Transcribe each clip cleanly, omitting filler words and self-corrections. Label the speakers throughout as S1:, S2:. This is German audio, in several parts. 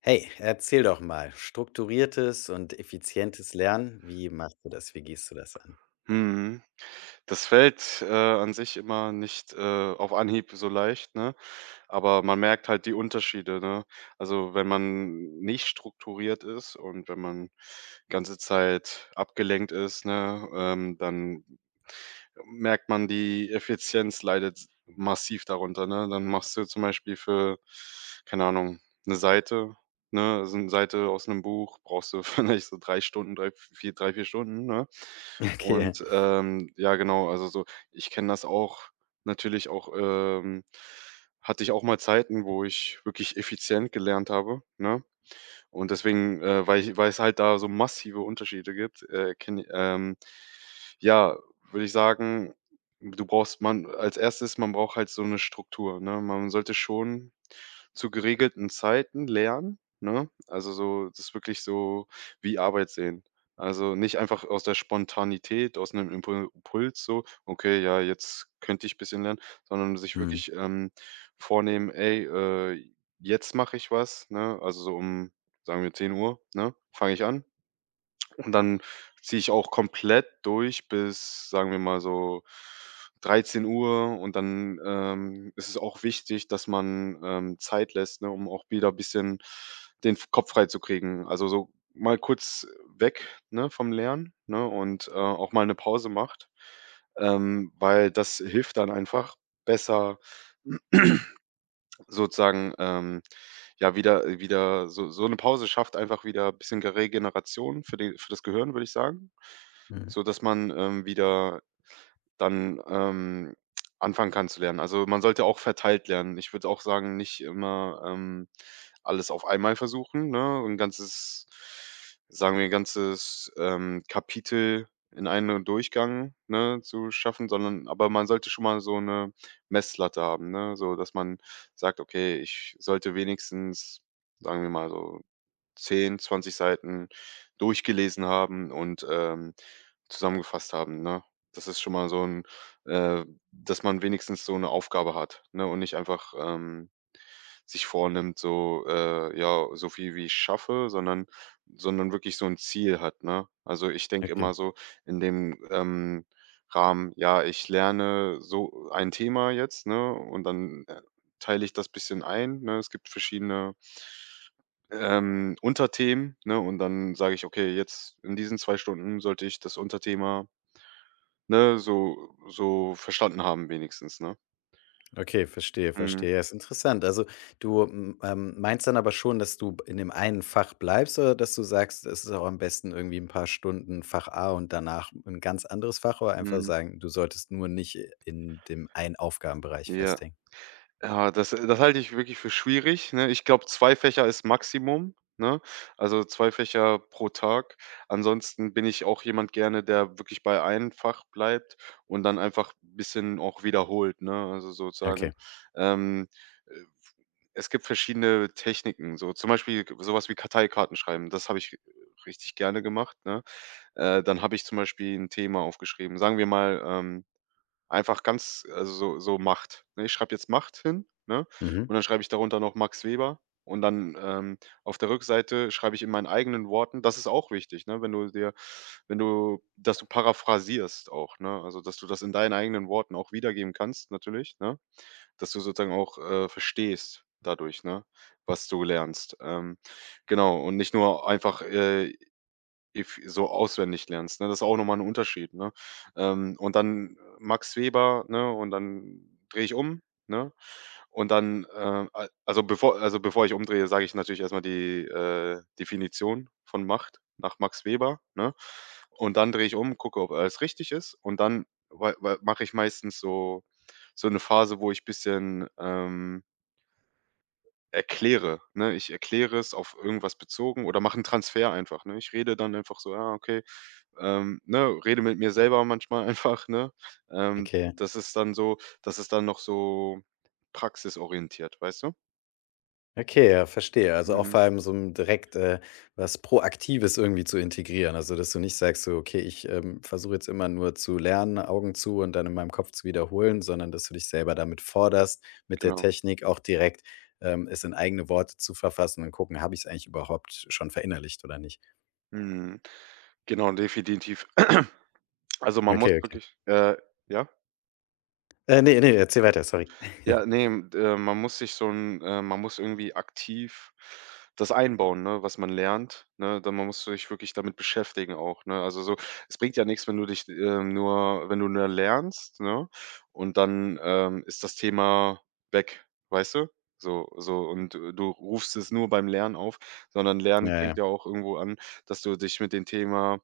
S1: Hey, erzähl doch mal. Strukturiertes und effizientes Lernen, wie machst du das? Wie gehst du das an?
S2: Mhm. Das fällt, an sich immer nicht, auf Anhieb so leicht, ne? Aber man merkt halt die Unterschiede, ne? Also, wenn man nicht strukturiert ist und wenn man ganze Zeit abgelenkt ist, ne, dann merkt man, die Effizienz leidet s massiv darunter, ne? Dann machst du zum Beispiel für, keine Ahnung, eine Seite, ne, also eine Seite aus einem Buch brauchst du vielleicht so 3 Stunden, drei vier Stunden, ne?
S1: Okay.
S2: Und, ja, genau, also so ich kenne das auch natürlich auch, hatte ich auch mal Zeiten, wo ich wirklich effizient gelernt habe, ne? Und deswegen, weil es halt da so massive Unterschiede gibt, ken ja, würde ich sagen, du brauchst man als Erstes, man braucht halt so eine Struktur, ne? Man sollte schon zu geregelten Zeiten lernen, ne? Also, so das wirklich so wie Arbeit sehen. Also, nicht einfach aus der Spontanität, aus einem Impuls, so: „Okay, ja, jetzt könnte ich ein bisschen lernen“, sondern sich
S1: Mhm.
S2: wirklich, vornehmen: „Ey, jetzt mache ich was“, ne? Also, so um, sagen wir, 10 Uhr, ne, fange ich an und dann ziehe ich auch komplett durch bis, sagen wir mal, so 13 Uhr, und dann, ist es auch wichtig, dass man, Zeit lässt, ne, um auch wieder ein bisschen den F Kopf freizukriegen. Also, so mal kurz weg, ne, vom Lernen, ne, und, auch mal eine Pause macht, weil das hilft dann einfach besser, sozusagen, ja, wieder, so so eine Pause schafft einfach wieder ein bisschen Regeneration für das Gehirn, würde ich sagen,
S1: Mhm.
S2: so dass man, wieder dann, anfangen kann zu lernen. Also, man sollte auch verteilt lernen. Ich würde auch sagen, nicht immer, alles auf einmal versuchen, ne? Ein ganzes Sagen wir, 'n ganzes, Kapitel in einem Durchgang, ne, zu schaffen, sondern, aber man sollte schon mal so eine Messlatte haben, ne, so dass man sagt: „Okay, ich sollte wenigstens“, sagen wir mal, so 10, 20 Seiten durchgelesen haben und, zusammengefasst haben, ne? Das ist schon mal so 'n äh, dass man wenigstens so eine Aufgabe hat, ne, und nicht einfach, sich vornimmt, so, ja, so viel wie ich schaffe, sondern wirklich so ein Ziel hat, ne? Also, ich denke
S1: Okay.
S2: immer so in dem, Rahmen, ja, ich lerne so ein Thema jetzt, ne, und dann, teile ich das bisschen ein, ne? Es gibt verschiedene Unterthemen, ne? Und dann sage ich: „Okay, jetzt in diesen 2 Stunden sollte ich das Unterthema“, ne, so verstanden haben wenigstens, ne?
S1: Okay, verstehe,
S2: Mhm,
S1: verstehe. Ja, ist interessant. Also, du, m meinst dann aber schon, dass du in dem einen Fach bleibst oder dass du sagst, es ist auch am besten irgendwie ein paar Stunden Fach A und danach ein ganz anderes Fach oder einfach
S2: mhm,
S1: sagen, du solltest nur nicht in dem einen Aufgabenbereich
S2: ja.
S1: festhängen?
S2: Ja, das halte ich wirklich für schwierig, ne? Ich glaube, 2 Fächer ist Maximum, ne? Also, 2 Fächer pro Tag. Ansonsten bin ich auch jemand gerne, der wirklich bei einem Fach bleibt und dann einfach ein bisschen auch wiederholt, ne? Also,
S1: Okay.
S2: sozusagen, ähm, äh, es gibt verschiedene Techniken, so zum Beispiel sowas wie Karteikarten schreiben. Das habe ich, richtig gerne gemacht, ne? Dann habe ich zum Beispiel ein Thema aufgeschrieben. Sagen wir mal, einfach ganz, also, so Macht, ne? Ich schreibe jetzt Macht hin, ne? Und
S1: Mhm.
S2: dann schreibe ich darunter noch Max Weber und dann, auf der Rückseite schreibe ich in meinen eigenen Worten, das ist auch wichtig, ne, wenn du, dass du paraphrasierst auch, ne? Also, dass du das in deinen eigenen Worten auch wiedergeben kannst, natürlich, ne? Dass du sozusagen auch, verstehst dadurch, ne, was du lernst. Genau, und nicht nur einfach, If so auswendig lernst, ne? Das ist auch nochmal ein Unterschied, ne? Und dann, Max Weber, ne, und dann drehe ich um, ne? Und dann, a also, bevor ich umdrehe, sage ich natürlich erstmal die, Definition von Macht nach Max Weber, ne? Und dann drehe ich um, gucke, ob alles richtig ist, und dann mache ich meistens so eine Phase, wo ich ein bisschen, erkläre, ne? Ich erkläre es auf irgendwas bezogen oder mache einen Transfer einfach, ne? Ich rede dann einfach so: „Ja, okay“, ne, rede mit mir selber manchmal einfach, ne? Ähm,
S1: Okay.
S2: das ist dann noch so praxisorientiert, weißt du?
S1: Okay, ja, verstehe. Also, auch
S2: Mhm,
S1: vor allem so ein direkt, was Proaktives irgendwie zu integrieren. Also, dass du nicht sagst so: „Okay, ich, versuche jetzt immer nur zu lernen, Augen zu und dann in meinem Kopf zu wiederholen“, sondern dass du dich selber damit forderst, mit der
S2: genau.
S1: Technik auch direkt, es in eigene Worte zu verfassen und gucken: „Habe ich es eigentlich überhaupt schon verinnerlicht oder nicht?“
S2: Mhm. Genau, definitiv. Also, man muss
S1: Okay, okay.
S2: wirklich, ja?
S1: Ne, ne, erzähl weiter, sorry.
S2: Ja, ne, m man muss sich so ein, man muss irgendwie aktiv das einbauen, ne, was man lernt, ne? Dann Man muss sich wirklich damit beschäftigen auch, ne? Also, so, es bringt ja nichts, wenn du dich, nur wenn du nur lernst, ne, und dann, ist das Thema weg, weißt du? So und, du rufst es nur beim Lernen auf, sondern
S1: Ja,
S2: Lernen fängt
S1: ja.
S2: ja auch irgendwo an, dass du dich mit dem Thema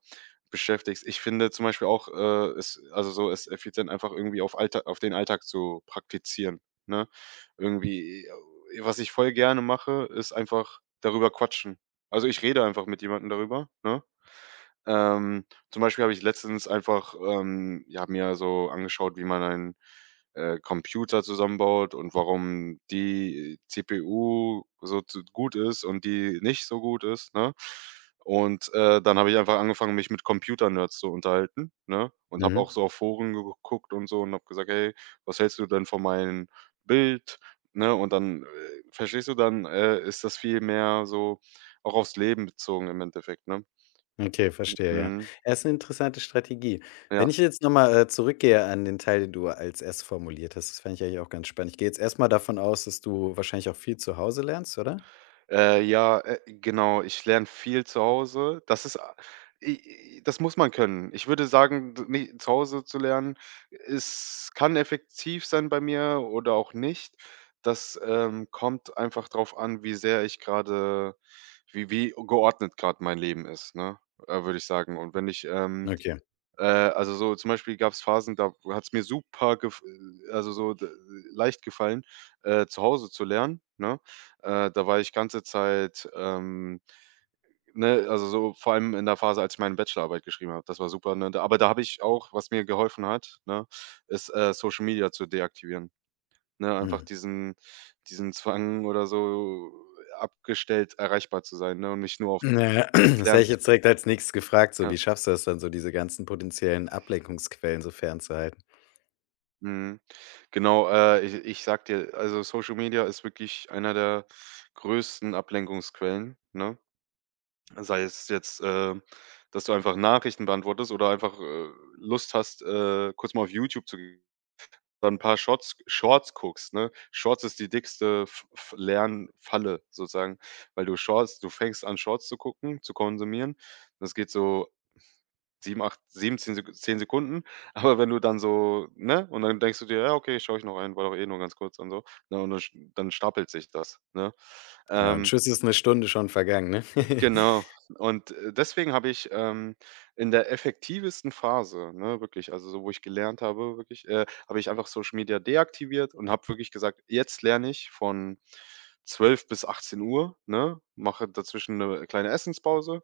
S2: beschäftigst. Ich finde zum Beispiel auch, es also, so es effizient einfach irgendwie auf den Alltag zu praktizieren, ne? Irgendwie, was ich voll gerne mache, ist einfach darüber quatschen. Also, ich rede einfach mit jemandem darüber, ne? Ähm, Zum Beispiel habe ich letztens einfach, ja, mir so angeschaut, wie man einen, Computer zusammenbaut, und warum die CPU so zu gut ist und die nicht so gut ist, ne? Und, dann habe ich einfach angefangen, mich mit Computernerds zu unterhalten, ne? Und habe auch
S1: Mhm.
S2: so auf Foren geguckt und so und habe gesagt: „Hey, was hältst du denn von meinem Bild?“, ne? Und dann, verstehst du, dann, ist das viel mehr so auch aufs Leben bezogen im Endeffekt, ne?
S1: Okay, verstehe, ja.
S2: Mhm,
S1: Ja, ist 'ne interessante Strategie.
S2: ja.
S1: Wenn ich jetzt noch mal, zurückgehe an den Teil, den du als „es“ formuliert hast, das fände ich eigentlich auch ganz spannend. Ich gehe jetzt erst mal davon aus, dass du wahrscheinlich auch viel zu Hause lernst, oder?
S2: Ja, genau, ich lerne viel zu Hause. Das ist a i i das muss man können. Ich würde sagen, d ne, zu Hause zu lernen, es kann effektiv sein bei mir oder auch nicht. Das, kommt einfach drauf an, wie sehr ich gerade, wie geordnet gerade mein Leben ist, ne, würde ich sagen. Und wenn ich,
S1: Okay,
S2: also, so zum Beispiel gab es Phasen, da hat es mir super gef also, so d leicht gefallen, zu Hause zu lernen, ne? Da war ich ganze Zeit, ne, also, so vor allem in der Phase, als ich meine Bachelorarbeit geschrieben habe. Das war super, ne? Da habe ich auch, was mir geholfen hat, ne, ist, Social Media zu deaktivieren, ne? Einfach
S1: mhm.
S2: diesen Zwang oder so abgestellt, erreichbar zu sein, ne, und mich nur auf
S1: Na ja,
S2: das
S1: das hätte
S2: Lernen
S1: ich
S2: zu,
S1: jetzt direkt als Nächstes gefragt, so:
S2: ja.
S1: Wie schaffst du das dann so, diese ganzen potenziellen Ablenkungsquellen so fernzuhalten?
S2: Mhm. Genau, ich sage dir, also Social Media ist wirklich einer der größten Ablenkungsquellen, ne? Sei es jetzt, dass du einfach Nachrichten beantwortest oder einfach, Lust hast, kurz mal auf YouTube zu gehen, dann 'n paar Shorts guckst, ne? Shorts ist die dickste F F Lernfalle sozusagen, weil du Shorts du fängst an, Shorts zu gucken, zu konsumieren. Das geht so 7, 8, 7, 10 Sek 10 Sekunden. Aber wenn du dann so, ne, und dann denkst du dir: „Ja, okay, schaue ich noch ein, war doch eh nur ganz kurz und so.“ Ne, und dann sch dann stapelt sich das, ne?
S1: Ja, und
S2: Ähm,
S1: tschüss ist 'ne Stunde schon vergangen, ne?
S2: genau. Und, deswegen habe ich, in der effektivsten Phase, ne, wirklich, also so, wo ich gelernt habe, wirklich, habe ich einfach Social Media deaktiviert und habe wirklich gesagt: „Jetzt lerne ich von 12 bis 18 Uhr, ne, mache dazwischen eine kleine Essenspause“,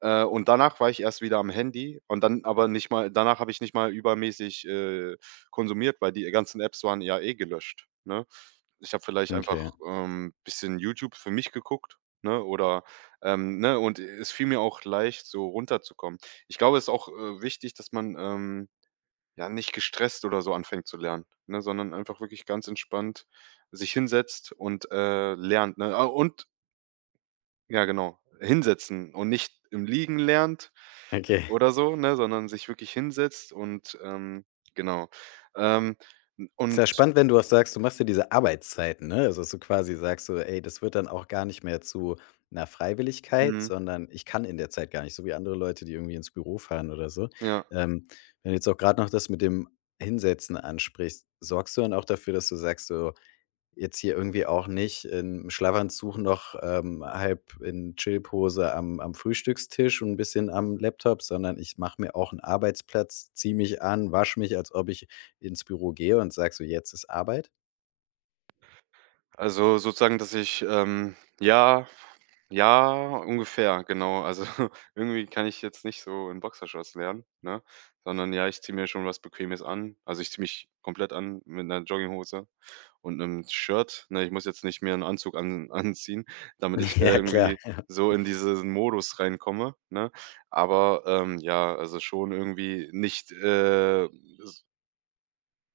S2: und danach war ich erst wieder am Handy, und dann aber nicht mal, danach habe ich nicht mal übermäßig, konsumiert, weil die ganzen Apps waren ja eh gelöscht, ne? Ich habe vielleicht
S1: Okay,
S2: einfach, bisschen YouTube für mich geguckt, ne, oder, ne, und es fiel mir auch leicht, so runterzukommen. Ich glaube, es ist auch, wichtig, dass man, ja, nicht gestresst oder so anfängt zu lernen, ne, sondern einfach wirklich ganz entspannt sich hinsetzt und, lernt, ne? Ah, und ja, genau, hinsetzen und nicht im Liegen lernt,
S1: okay.
S2: oder so, ne, sondern sich wirklich hinsetzt und, genau. Ähm, n
S1: Ist
S2: und
S1: ja spannend, wenn du auch sagst, du machst dir diese Arbeitszeiten, ne? Also, dass du quasi sagst so: „Ey, das wird dann auch gar nicht mehr zu 'ner Freiwilligkeit,
S2: mhm,
S1: sondern ich kann in der Zeit gar nicht“, so wie andere Leute, die irgendwie ins Büro fahren oder so.
S2: ja,
S1: Ähm, wenn du jetzt auch grad noch das mit dem Hinsetzen ansprichst, sorgst du dann auch dafür, dass du sagst so: jetzt hier irgendwie auch nicht im Schlafanzug noch, halb in Chillpose am Frühstückstisch und 'n bisschen am Laptop, sondern ich mache mir auch einen Arbeitsplatz, ziehe mich an, wasche mich, als ob ich ins Büro gehe und sage so: „Jetzt ist Arbeit.“
S2: also sozusagen, dass ich, ja, ja, ungefähr, genau. Also, irgendwie kann ich jetzt nicht so in Boxershorts lernen, ne, sondern ja, ich ziehe mir schon was Bequemes an. Also, ich ziehe mich komplett an mit einer Jogginghose und 'nem Shirt, ne? Ich muss jetzt nicht mir 'n Anzug an anziehen, damit ich
S1: Ja, klar,
S2: irgendwie
S1: ja.
S2: so in diesen Modus reinkomme, ne? Aber, ja, also schon irgendwie nicht, s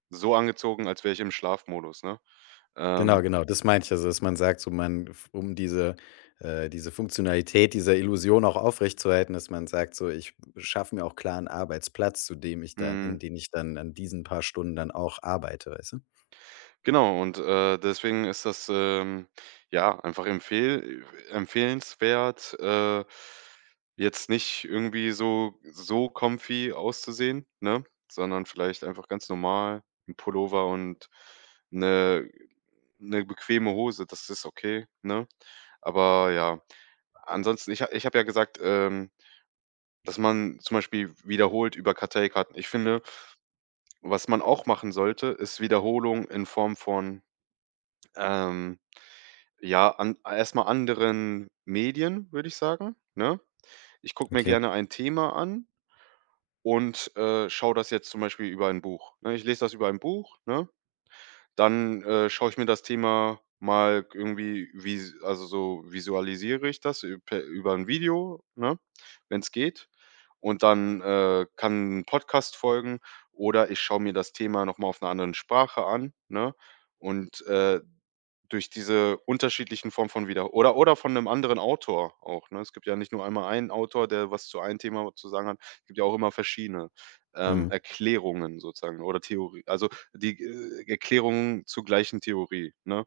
S2: so angezogen, als wäre ich im Schlafmodus, ne? Ähm,
S1: Genau, genau, das meinte ich. Also, dass man sagt, so man f um diese diese Funktionalität dieser Illusion auch aufrechtzuerhalten, dass man sagt so: „Ich schaffe mir auch klar einen Arbeitsplatz, zu dem ich dann in
S2: mhm.
S1: den ich dann an diesen paar Stunden dann auch arbeite“, weißt du?
S2: Genau, und, deswegen ist das, ja, einfach empfehlenswert, jetzt nicht irgendwie so so comfy auszusehen, ne, sondern vielleicht einfach ganz normal ein Pullover und eine 'ne bequeme Hose, das ist okay, ne? Aber ja, ansonsten ich habe ja gesagt, dass man zum Beispiel wiederholt über Karteikarten. Ich finde, was man auch machen sollte, ist Wiederholung in Form von ähm, ja, an erst anderen Medien, würde ich sagen, ne? Ich gucke mir
S1: Okay.
S2: gerne ein Thema an und, schaue das jetzt zum Beispiel über ein Buch, ne? Ich lese das über ein Buch, ne? Dann, schaue ich mir das Thema mal irgendwie so visualisiere ich das üb per über ein Video, ne, wenn es geht. Und dann, kann 'n Podcast folgen oder ich schaue mir das Thema noch mal auf einer anderen Sprache an, ne? Und, durch diese unterschiedlichen Formen von wieder oder von 'nem anderen Autor auch, ne? Es gibt ja nicht nur einmal einen Autor, der was zu einem Thema zu sagen hat. Es gibt ja auch immer verschiedene,
S1: Mhm.
S2: Erklärungen sozusagen oder die, Erklärungen zur gleichen Theorie, ne?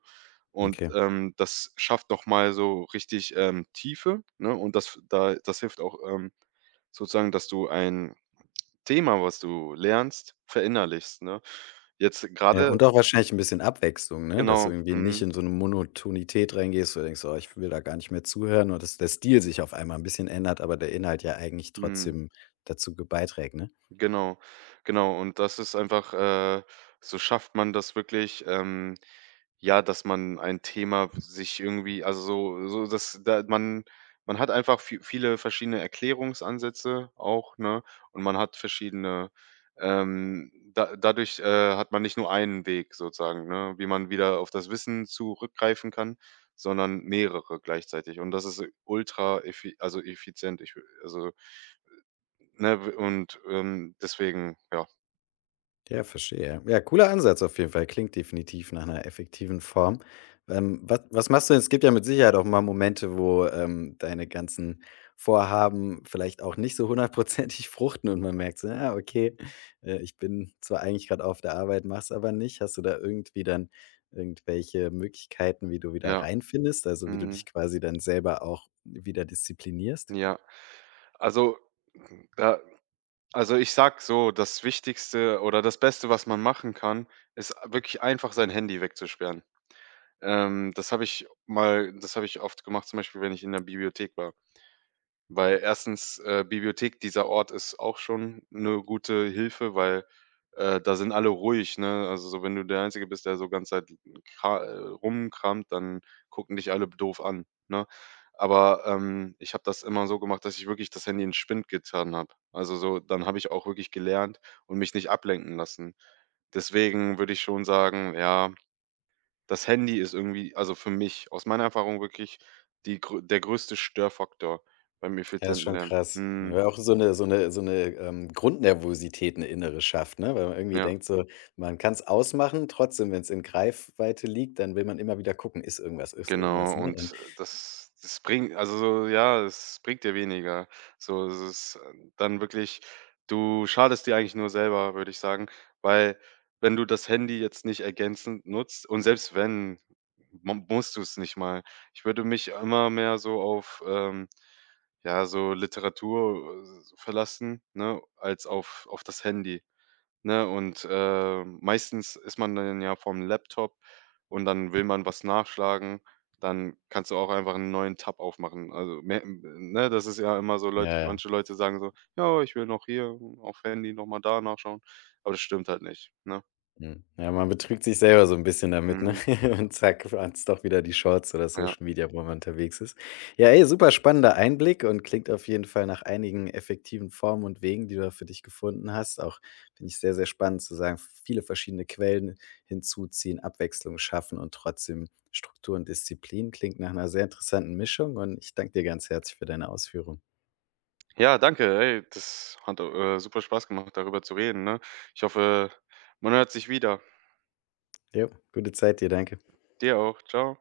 S2: Und,
S1: Okay.
S2: das schafft noch mal so richtig, Tiefe, ne? Und das f da das hilft auch, sozusagen, dass du ein Thema, was du lernst, verinnerlichst, ne? Jetzt
S1: Ja,
S2: grade
S1: und auch wahrscheinlich ein bisschen Abwechslung, ne? Dass du
S2: genau,
S1: irgendwie nicht
S2: mhm,
S1: in so 'ne Monotonität reingehst, wo du denkst: „Oh, ich will da gar nicht mehr zuhören“, oder dass der Stil sich auf einmal ein bisschen ändert, aber der Inhalt ja eigentlich
S2: mhm.
S1: trotzdem dazu ge beiträgt, ne?
S2: Genau, genau. Und das ist einfach, so schafft man das wirklich, ja, dass man ein Thema sich irgendwie dass da man hat einfach viele verschiedene Erklärungsansätze auch, ne? Und man hat verschiedene, da dadurch, hat man nicht nur einen Weg sozusagen, ne, wie man wieder auf das Wissen zurückgreifen kann, sondern mehrere gleichzeitig. Und das ist ultra effizient. Ich wü also Ne, w und, deswegen, ja.
S1: Ja, verstehe. Ja, cooler Ansatz auf jeden Fall. Klingt definitiv nach einer effektiven Form. Was was machst du denn? Es gibt ja mit Sicherheit auch mal Momente, wo, deine ganzen Vorhaben vielleicht auch nicht so hundertprozentig fruchten und man merkt so: ja okay, ich bin zwar eigentlich gerade auf der Arbeit, mach's aber nicht.“ Hast du da irgendwie dann irgendwelche Möglichkeiten, wie du wieder
S2: Ja,
S1: reinfindest, also, wie du
S2: mhm,
S1: dich quasi dann selber auch wieder disziplinierst?
S2: ja. Also, hm, da also, ich sag so, das Wichtigste oder das Beste, was man machen kann, ist wirklich einfach sein Handy wegzusperren. Das habe ich oft gemacht, zum Beispiel, wenn ich in der Bibliothek war. Weil erstens, Bibliothek, dieser Ort ist auch schon 'ne gute Hilfe, weil, da sind alle ruhig, ne? Also, so wenn du der Einzige bist, der so ganze Zeit kra rumkramt, dann gucken dich alle doof an, ne? Aber, ich habe das immer so gemacht, dass ich wirklich das Handy in Spind getan habe. Also, so dann habe ich auch wirklich gelernt und mich nicht ablenken lassen. Deswegen würde ich schon sagen, ja, das Handy ist irgendwie also für mich, aus meiner Erfahrung wirklich die grö der größte Störfaktor beim
S1: Ja, ist
S2: effizienten
S1: schon
S2: Lernen.
S1: krass.
S2: Mhm,
S1: Weil auch so eine Grundnervosität 'ne innere schafft, ne? Weil man irgendwie
S2: ja.
S1: denkt so, man kann es ausmachen, trotzdem, wenn es in Greifweite liegt, dann will man immer wieder gucken: „Ist irgendwas? Ist
S2: Genau,
S1: irgendwas?“, ne? Und
S2: und das bringt also so ja, es bringt dir weniger. So, es ist dann wirklich du schadest dir eigentlich nur selber, würde ich sagen, weil wenn du das Handy jetzt nicht ergänzend nutzt und selbst wenn, mu musst du es nicht mal. Ich würde mich immer mehr so auf, ja, so Literatur, verlassen, ne, als auf das Handy. Ne, und, meistens ist man dann ja vorm Laptop und dann will man was nachschlagen, dann kannst du auch einfach einen neuen Tab aufmachen. Also, mehr ne, das ist ja immer so Leute
S1: ja, ja.
S2: manche Leute sagen so: „Ja, ich will noch hier auf Handy noch mal da nachschauen.“ Aber das stimmt halt nicht, ne?
S1: Mhm. Ja, man betrügt sich selber so ein bisschen damit, ne?
S2: Mhm,
S1: Und zack, hat's doch wieder die Shorts oder
S2: ja.
S1: Social Media, wo man unterwegs ist. Ja, ey, super spannender Einblick und klingt auf jeden Fall nach einigen effektiven Formen und Wegen, die du da für dich gefunden hast. Auch finde ich sehr, sehr spannend zu sagen, viele verschiedene Quellen hinzuziehen, Abwechslung schaffen und trotzdem Struktur und Disziplin. Klingt nach einer sehr interessanten Mischung und ich danke dir ganz herzlich für deine Ausführung.
S2: Ja, danke, ey, das hat, super Spaß gemacht, darüber zu reden, ne? Ich hoffe, man hört sich wieder.
S1: Ja, gute Zeit dir, danke.
S2: Dir auch. Ciao.